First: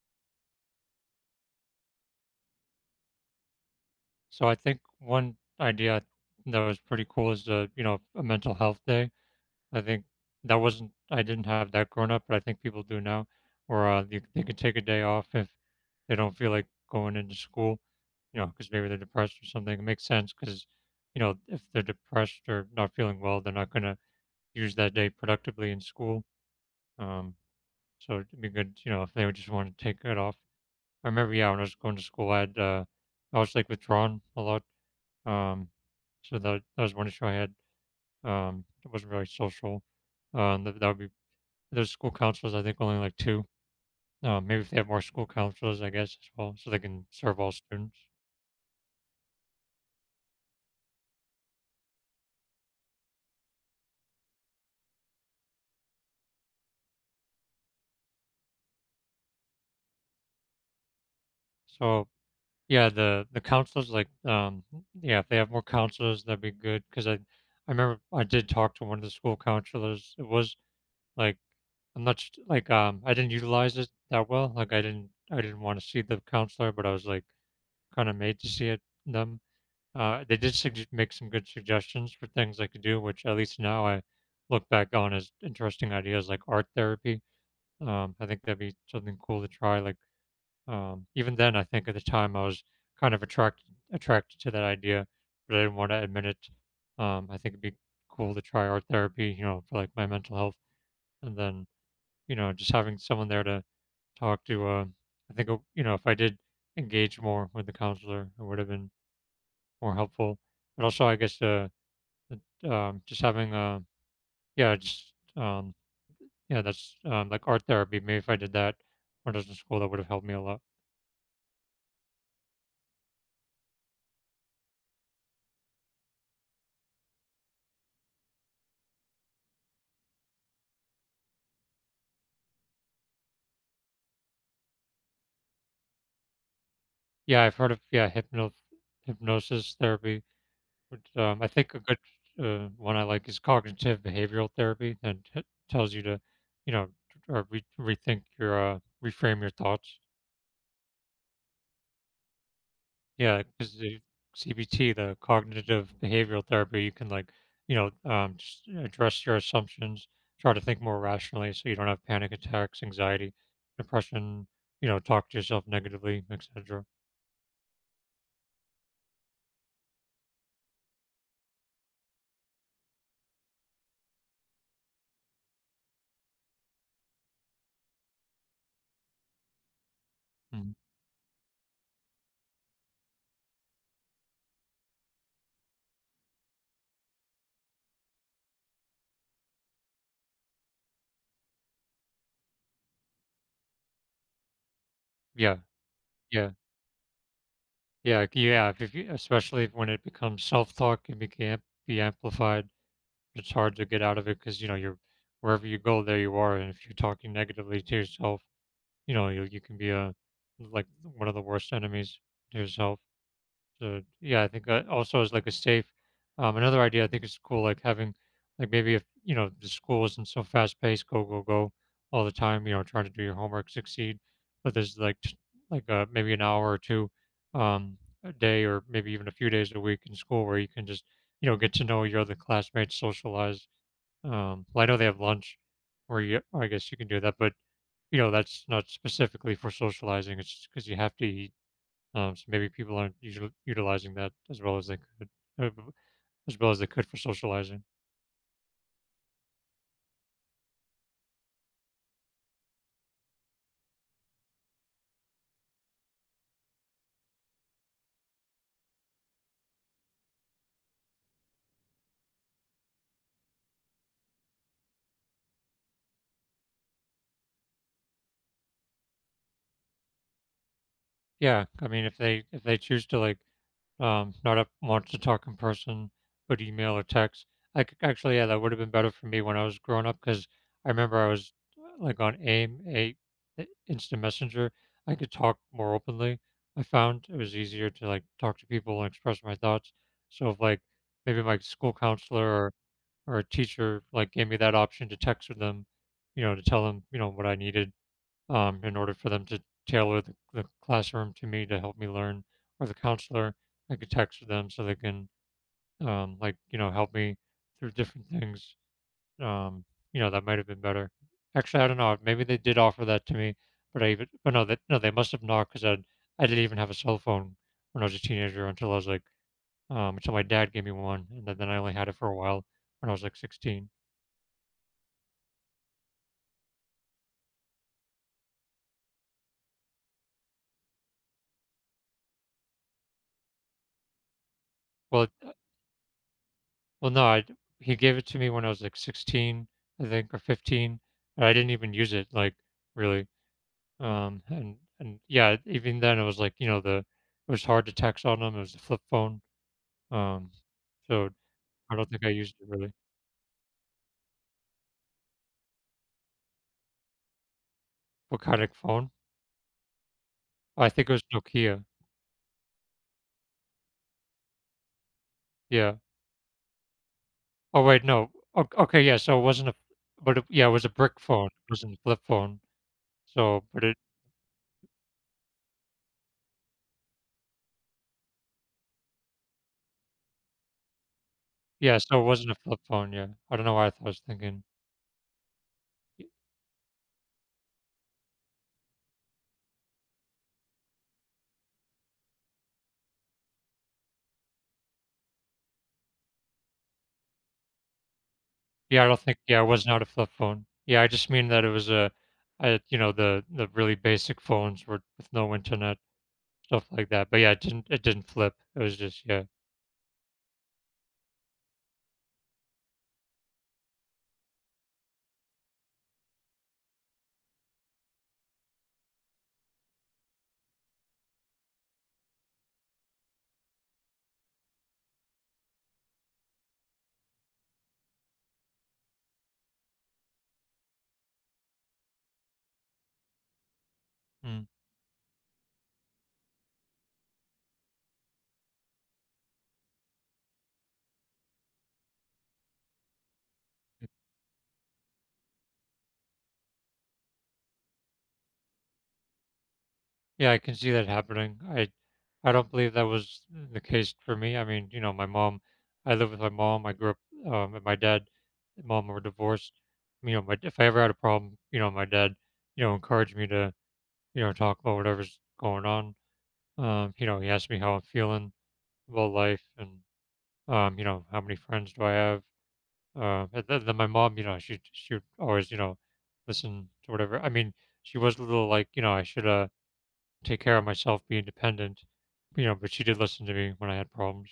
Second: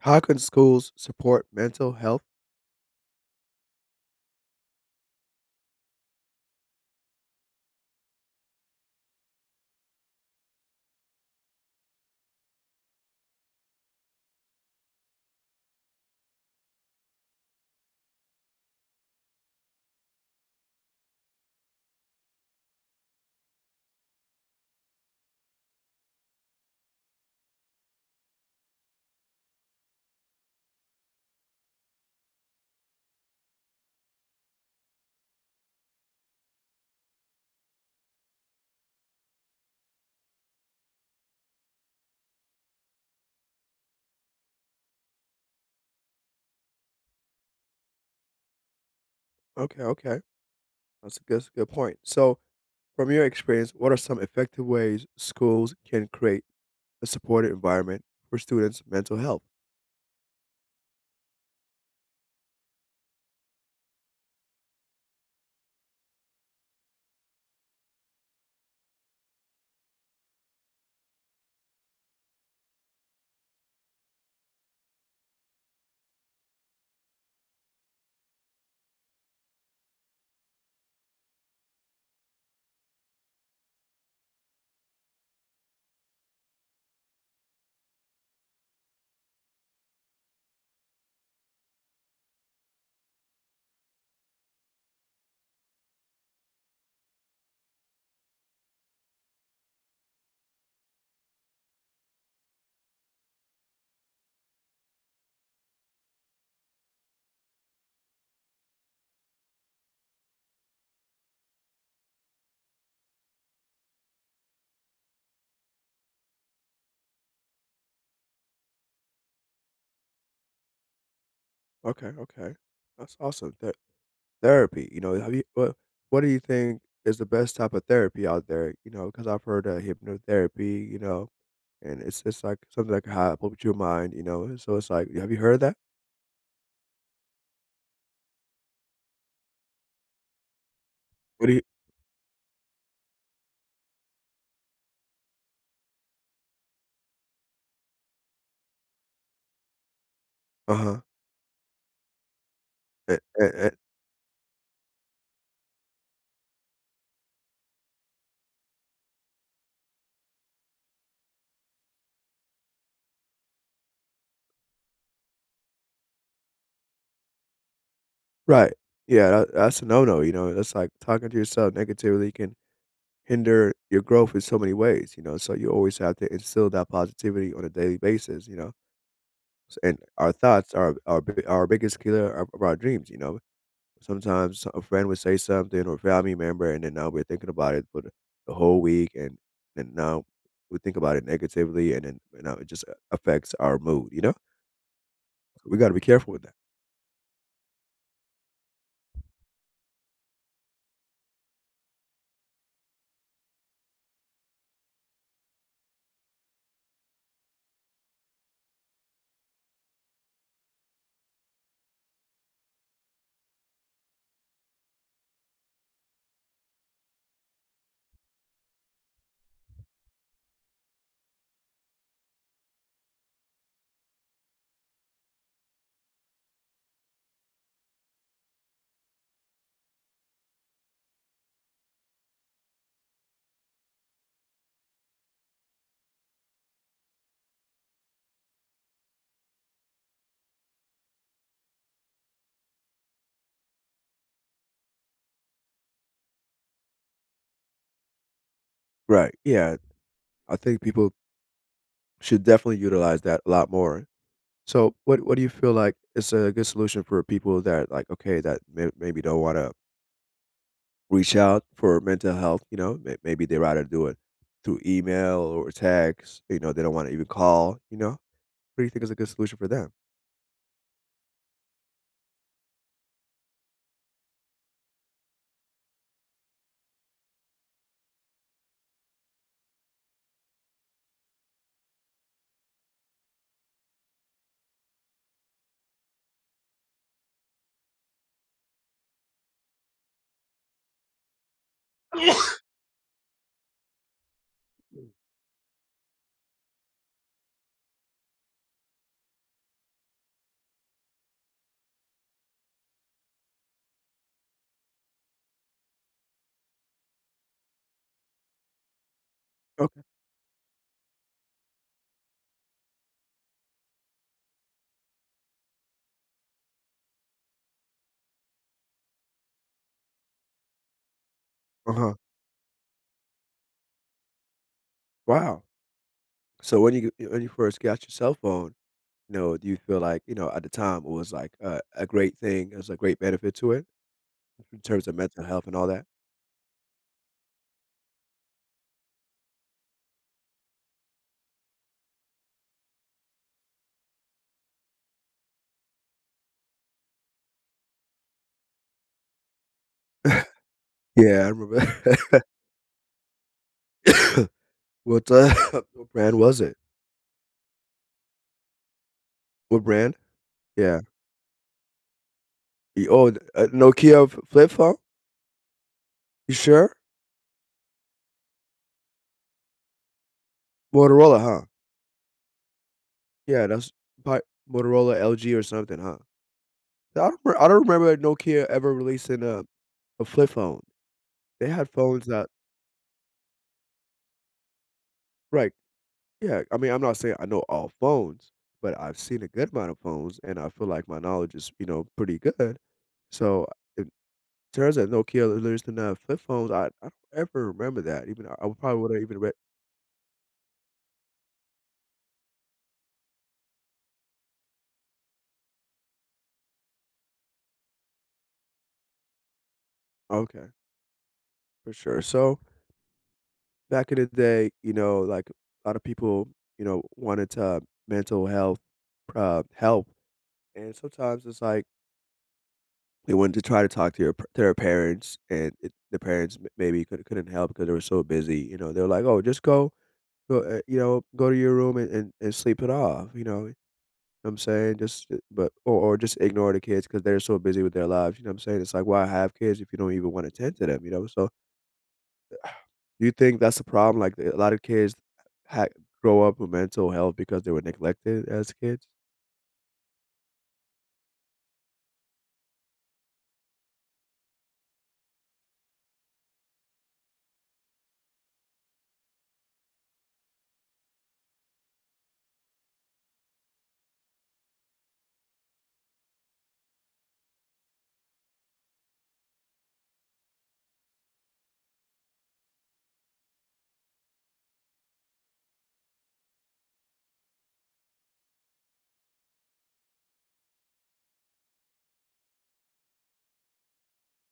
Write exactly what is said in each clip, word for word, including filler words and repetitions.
How can schools support mental health? So I think one idea that was pretty cool is the, you know, a mental health day. I think that wasn't I didn't have that growing up, but I think people do now, or uh, they, they can take a day off if they don't feel like going into school, you know, because maybe they're depressed or something. It makes sense because, you know, if they're depressed or not feeling well, they're not going to use that day productively in school. Um, so it'd be good, you know, if they would just want to take it off. I remember, yeah, when I was going to school, I had, uh, I was like withdrawn a lot um, so that that was one issue I had. Um, it wasn't really social. Um, that, that would be There's school counselors. I think only like two. Um, maybe if they have more school counselors, I guess as well, so they can serve all students. Okay, okay. That's a good, that's a good point. So, from your experience, what are some effective ways schools can create a supportive environment for students' mental health? So yeah, the the counselors like um yeah, if they have more counselors, that'd be good. Because I I remember I did talk to one of the school counselors. It was like I'm not sh- like um I didn't utilize it that well. Like I didn't I didn't want to see the counselor, but I was like kind of made to see it them Uh, they did sug- make some good suggestions for things I could do, which at least now I look back on as interesting ideas like art therapy. Um, I think that'd be something cool to try. Like um, even then, I think at the time I was kind of attracted attracted to that idea, but I didn't want to admit it. Um, I think it'd be cool to try art therapy, you know, for like my mental health, and then you know just having someone there to talk to. Uh, I think uh, you know if I did engage more with the counselor, it would have been more helpful. But also, I guess uh, but, um, just having a yeah, just um, yeah, that's um, like art therapy. Maybe if I did that when I was in school, that would have helped me a lot. Okay, okay. That's awesome. Th- therapy, you know, have you, what, what do you think is the best type of therapy out there? You know, because I've heard of hypnotherapy, you know, and it's just like something that can help with your mind, you know. So it's like, have you heard of that? Yeah, I've heard of yeah, hypno hypnosis therapy. Which, um, What I do you, think a good uh, one I like is cognitive behavioral therapy, and it tells you to, you know, or re- rethink your uh, reframe your thoughts. uh Yeah, huh. because the C B T, the cognitive behavioral therapy, you can like, you know, um, just address your assumptions, try to think more rationally so you don't have panic attacks, anxiety, depression, you know, talk to yourself negatively, et cetera. Right. Yeah, that that's a no-no, you know, that's like talking to yourself negatively can hinder your growth in so many ways, you know, so you always have to instill that positivity on a daily basis, you know, s and our Mhm. thoughts are our bi our biggest killer of of our dreams, you know, sometimes a friend would say something or family member, and then now we're thinking about it for the the whole week, and and now we think about it negatively, and then you know it just uh, affects our mood, you know? Yeah, So we gotta be careful with yeah, that. yeah, c- yeah. If if you, especially if, when it becomes self-talk, it can be amplified. It's hard to get out of it because you know you're wherever you go, there you are. And if you're talking negatively to yourself, you know you you can be a like one of the worst enemies to yourself. So yeah, I think that also is like a safe. Um, another idea I think is cool, like having like maybe if you know the school isn't so fast paced, go go go all the time. You know, trying to do your homework, succeed, but there's like t- like uh, maybe an hour or two um, a day, or maybe even a few days a week in school where you can just you know get to know your other classmates, socialize. Um, well, I know they have lunch, where you I guess you can do that, but you know that's not specifically for socializing. It's because you have to eat. Um, so maybe people aren't usually utilizing that as well as they could, uh, b- as well as they could for socializing. Right, yeah, I think people should definitely utilize that a lot more. So what what do you feel like is a good solution for people that like okay that may, maybe don't want to reach out for mental health? You know, may, maybe they rather do it through email or text. You know, they don't want to even call. You know, what do you think is a good solution for them? Yeah, I mean, if they if they choose to like um, not up, want to talk in person, but email or text, I c- actually yeah, that would have been better for me when I was growing up because I remember I was uh, like on A I M, a the instant messenger. I could talk more openly. I found it was easier to like talk to people and express my thoughts. So if like maybe my school counselor or a teacher like gave me that option to text with them, you know, to tell them, you know, what I needed um, in order for them to tailor the, the classroom to me to help me learn, or the counselor, I could text with them so they can um, like you know help me through different things. Um, Okay. you know, that might have been better. Actually, I don't know. Maybe they did offer that to me, but I even but no, that no, they must have not because I I didn't even have a cell phone when I was a teenager until I was like um, until my dad gave me one, and then, then I Uh only had huh. it for a while when I was like sixteen. Wow. So when you when you first got your cell phone, you know, do you feel like you know at the time it was like a, a great thing? It was a great benefit to it in terms of Well, mental health and all that. Well, no, I he gave it to me when I was, like, sixteen, I think, or fifteen, and I didn't even use it, like, really, um, and and yeah, even then, it was, like, you know, the it was hard to text on them, it was a flip phone, um, so Yeah, I remember. I don't think I used it really. what uh, what brand was it? What kind of phone? What brand? I Yeah. think it was Nokia, Y oh, a Nokia f flip phone? yeah. You sure? Oh, wait, no. O Okay, yeah, so it wasn't a but it yeah, it was a brick Motorola, phone, huh? it wasn't a flip phone, so Yeah, but that's it probably Motorola, L G, or something, huh? I don't re I don't remember Nokia ever releasing a a flip phone. They had yeah, so it phones that wasn't a flip phone, yeah. I don't know why I thought I was thinking right, yeah, I mean, I'm not saying I know all phones, but I've seen a good amount of phones, and I feel like my knowledge is, you know, pretty good. So, in terms of Nokia releasing the flip phones, I I don't ever remember that, even I I probably Yeah, I don't would've think even read yeah, it was not a flip phone. Yeah, I just mean that it was a, I, you know, the the really basic phones were with no internet, stuff like that. But yeah, it didn't it didn't flip. It was just yeah. okay, for sure, so back in the day, you know, like a lot of people, you know, wanted to mental health uh, help, and sometimes it's like they wanted to try to talk to your p- their parents, and it, the parents m- maybe could, couldn't help because they were so busy. You know, they're like, "Oh, just go, go, uh, you know, go to your room and, and, and sleep it off." You know, what I'm Mm. saying just, uh, but or, or just ignore the kids because they're so busy with their lives. You know, what I'm saying it's like, why have kids if you don't even want to tend to them? You know, so do you think that's a problem? Like a lot of kids ha grow up with mental health because they were neglected as kids? Yeah, I can see that happening. I I don't believe that was the case for me. I mean, you know, my mom, I live with my mom. I grew up um, with my dad. And Mom were divorced. You know, my if I ever had a problem, you know, my dad, you know, encouraged me to, you know, talk about whatever's going on. Um, you know, he asked me how I'm feeling about life and Um, you know, how many friends do I have? Uh, and then, then my mom, you know, she she would always, you know, listen to whatever. I mean, she was a little like, you know, I should uh take care of myself, be independent, you know, but she did listen to me when I had problems.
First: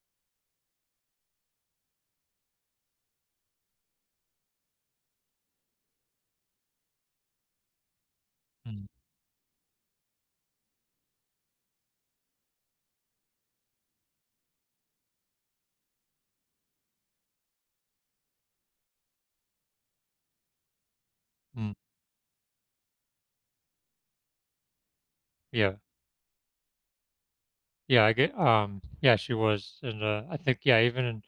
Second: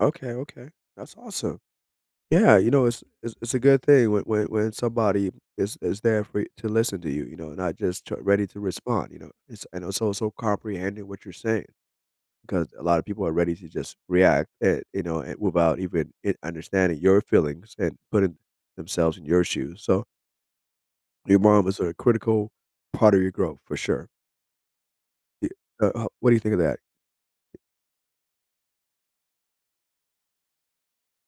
Okay, okay. That's awesome. Yeah, you know, it's it's, it's a good thing when, when when somebody is is there for you to listen to you, you know, not just tr ready to Mm. respond, you know. It's and also so so comprehending what you're saying. Because a lot of people are ready to just react, and, you know, and without even it understanding your feelings and putting themselves in your shoes. So your mom mm. was a critical part of your growth for sure. Y- Yeah, Uh, h- what do you think of that? yeah, I get. Um, yeah, she was, and uh, I think, yeah, even in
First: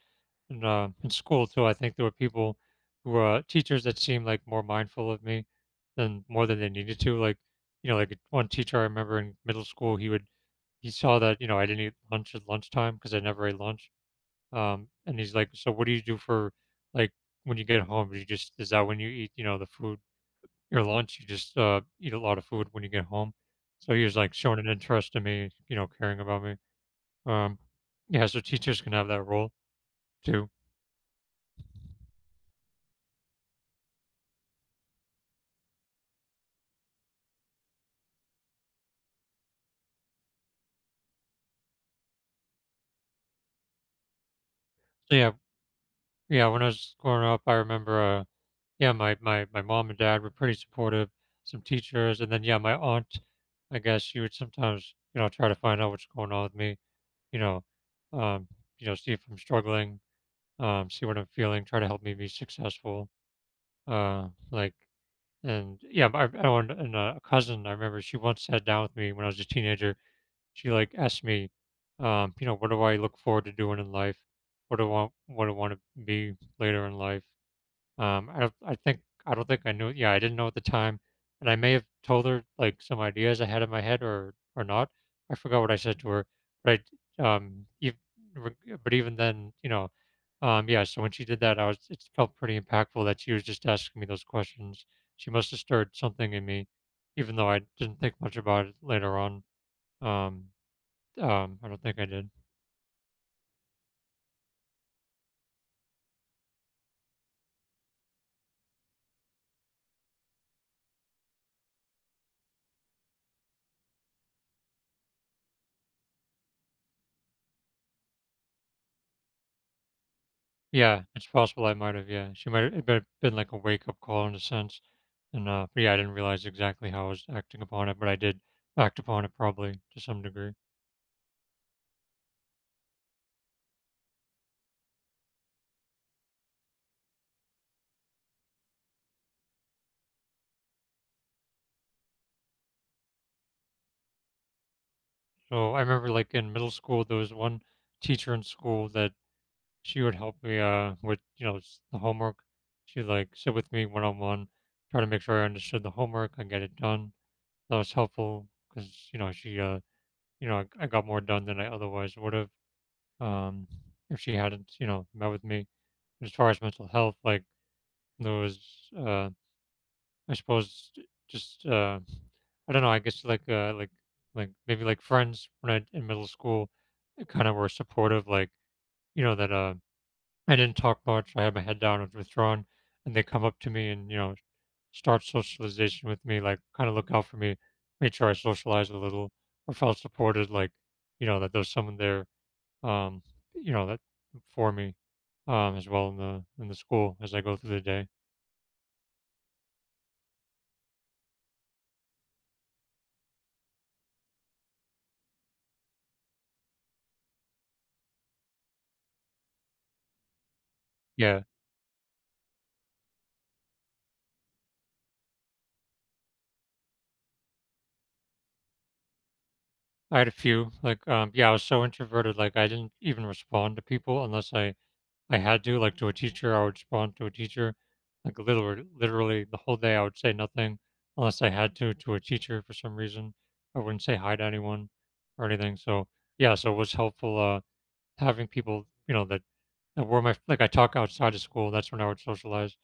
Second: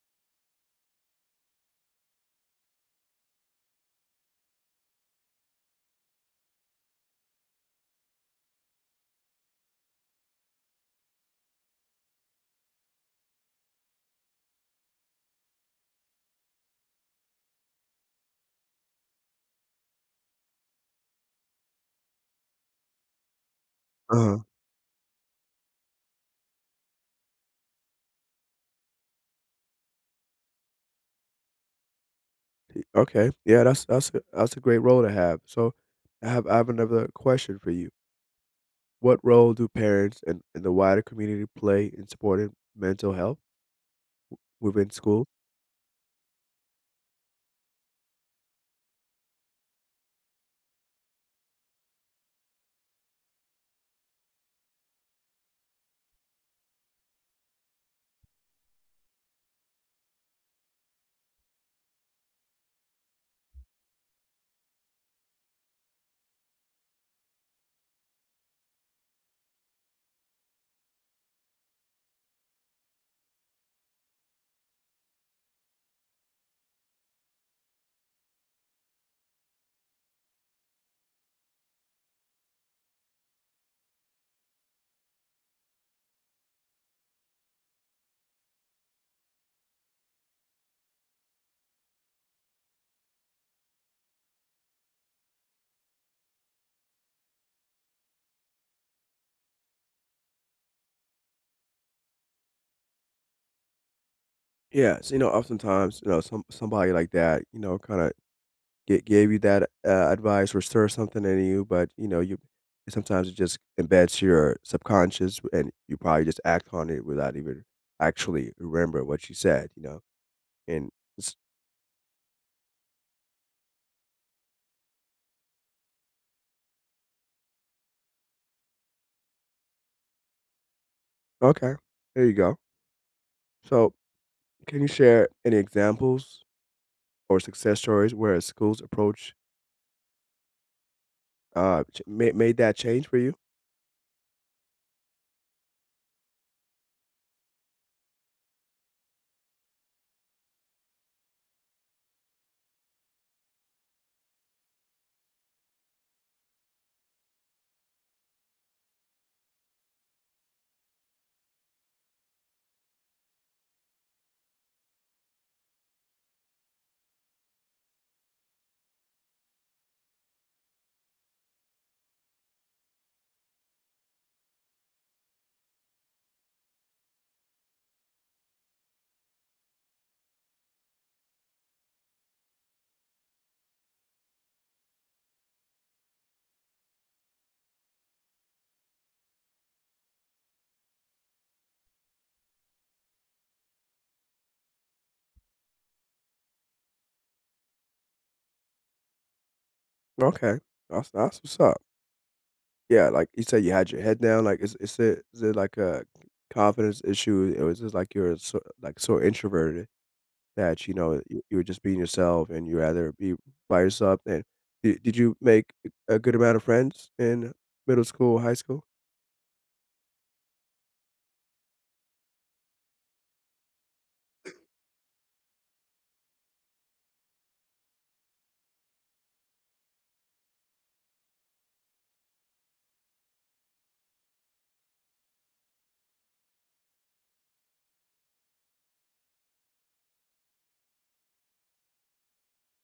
in, uh, in school too, I think there were people who were teachers that seemed like more mindful of me than more than they needed to. Like, you know, like one teacher I remember in middle school, he would he saw that, you know, I didn't eat lunch at lunchtime because I never ate lunch. Um, and he's like, "So what do you do for like when you get home? Do you just Is that when you eat, you know, the food your lunch? You just uh, eat a lot of food when you get home." So he was like Uh-huh. showing an interest in me, you know, caring about me. Um, yeah, so teachers can have that role too. Okay, yeah, that's that's a, that's a great role to have. So I have I have another question for you. What role do parents and, and the wider community play in supporting mental health within So school? yeah, yeah. When I was growing up, I remember, uh, yeah, my my my mom and dad were pretty supportive. Some teachers, and then yeah, my aunt, I guess she would sometimes, you know, try to find out what's going on with me you know, um, you know, see if I'm struggling, um, see what I'm feeling, try to help me be successful. Uh, like, and yeah, I, I want and a cousin. I remember she once sat down with me when I was a teenager. She like asked me, um, you know, what do I look forward to doing in life? What do I want? What do I want to be later in life? Um, I don't I think I don't think I knew yeah, I didn't know at the time, and I may have told her, like, some ideas I had in my head or or not. I forgot what I said to her, but I um, ev reg but even then, you know, um, yeah, so when she did that, I was it felt pretty impactful that she was just asking me those questions. She must have stirred something in me even though I didn't think much about it later on. Um, um, I don't think I did. Yeah, so you know, oftentimes, you know, some somebody like that, you know, kind of get gave you that uh, advice or stir something in you, but you know, you sometimes it just embeds your subconscious, and you probably just act on it without even actually remember what you said, you know. And Yeah, it's it's, possible I might have, yeah. She might have been been like a wake-up call in a sense. And uh but yeah, I didn't realize exactly how I was acting upon it, but I did act upon it probably to some degree. okay, there you go. So, can you share any examples or success stories where a school's approach uh ch- made made that change for you? So I remember like in middle school there was one teacher in school that she would help me uh with, you know, s- the homework. She'd like sit with me one on one, try to make sure I understood the homework and get it done. That was helpful because, you know, she uh you know, I, I got more done than I otherwise would have. Um if she hadn't, you know, met with me as far as mental health, like there was, uh, I suppose, j- just uh, I don't know. I guess like uh, like like maybe like friends when I in middle school, kind of were supportive. Like you know that uh, I didn't talk much. I had my head down. I was withdrawn, and they come up to me and you know start socialization with me. Like kind of look out for me, made sure I socialized a little or felt supported. Like you know that there's someone there. Um, you know that for me, um, as well in the in the school as I go through the day. Okay. That's that's what's up. Yeah, like you said, you had your head down. Like, is is it is it like a confidence issue, or is it like you're so, like so introverted that you know you, Yeah, you were just being yourself and you rather be by yourself? And did, did you make a good amount of friends in middle school, high school? I had a few. Like, um, yeah, I was so introverted. Like, I didn't even respond to people unless I I had to. Like to a teacher, I would respond to a teacher. Like literally, literally the whole day, I would say nothing unless I had to to a teacher for some reason. I wouldn't say hi to anyone or anything. So yeah, so it was helpful uh having people you know that And where my like I talk outside of school, that's when I would socialize.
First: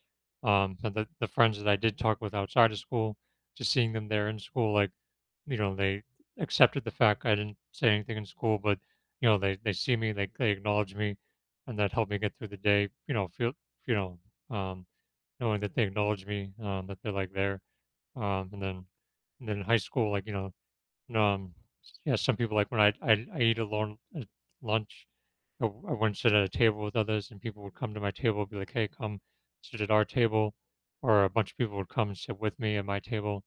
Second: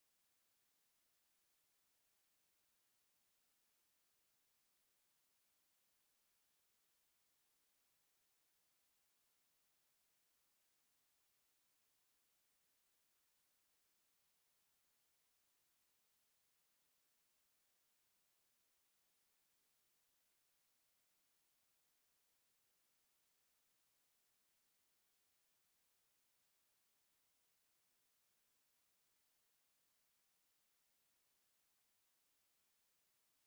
Um, and the the friends that I did talk with outside of school, just seeing them there in school, like you know, they accepted the fact I didn't say anything in school, but you know, they they see me, they they acknowledge me, and that helped me get through the day. You know, feel you know, um, knowing that they acknowledge me, um, that they're like there. Um, and then and then in high school, like you know, um, yeah, some people like when I I, I eat alone at lunch, I w- I wouldn't sit at a table with others, and people would come to my table and be like, "Hey, come sit at our table," or a bunch of people would come and sit with me at my table,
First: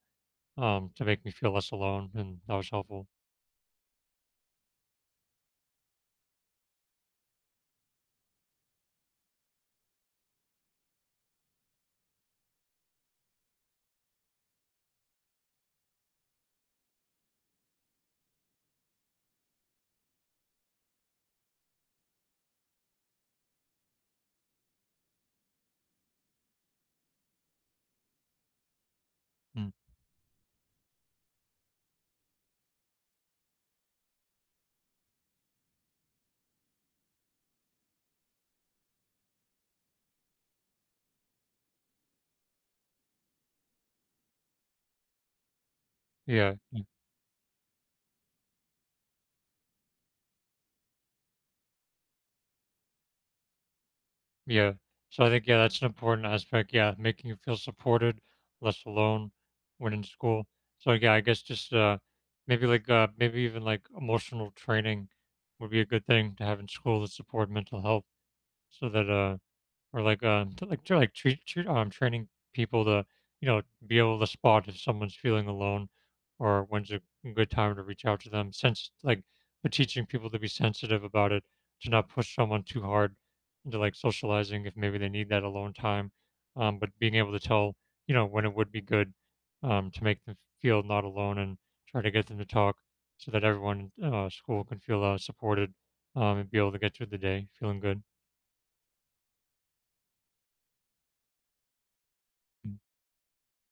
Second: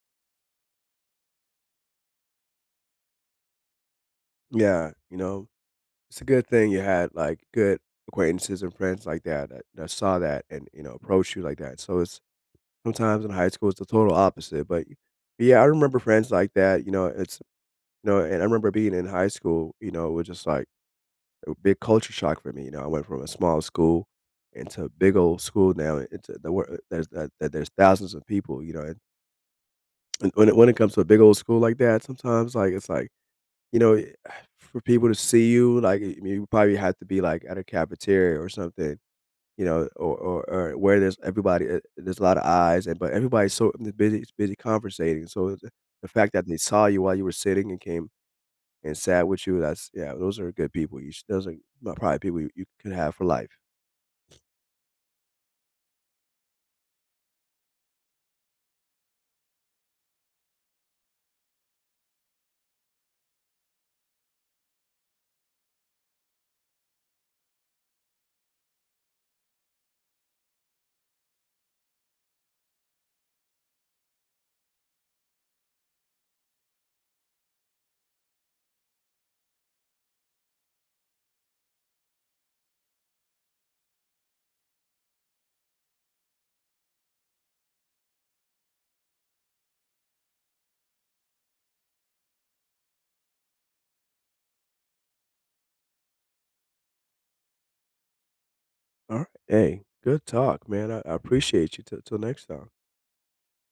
um, to make me feel less alone, and that was helpful. Yeah, you know, it's a good thing you had like good acquaintances and friends like that that, that saw that and you know approached you like that. So it's sometimes in high school it's the total opposite, but yeah, I remember friends like that. You know, it's no, and I remember being in high school, you know, it was just like a big culture shock for me, you know, I went from a small school into a big old school now, into the wor uh, there's that that there's thousands of people, you know, and Mm. and when it when it comes to a big old school like that, sometimes, like, it's like, you know, it- for people to see you, like, I mean, you probably have to be, like, at a cafeteria or something, you know, or or or where there's everybody, uh, there's a lot of eyes, and but everybody's so busy busy conversating, so the fact that Yeah, they mm, saw you while you were sitting and came and sad with you, that's yeah, those are good people. You sh Those are m probably people you you could have for life. yeah. So I think yeah, that's an important aspect. Yeah, making you feel supported, less alone when in school. So yeah, I guess just uh, maybe like uh, maybe even like emotional training would be a good thing to have in school to support mental health, so that uh, or like um to like to like treat, treat um training people to you know be able to spot if someone's feeling alone or when's a good time to reach out to them since like but teaching people to be sensitive about it, to not push someone too hard into like socializing if maybe they need that alone time, um but being able to tell you know when it would be good, um to make them feel not alone and try to get them to talk so that everyone in uh, school can feel uh, supported, um, and be able to get through the day feeling good. Alright, hey, good talk, man. I I appreciate you. Till till next time.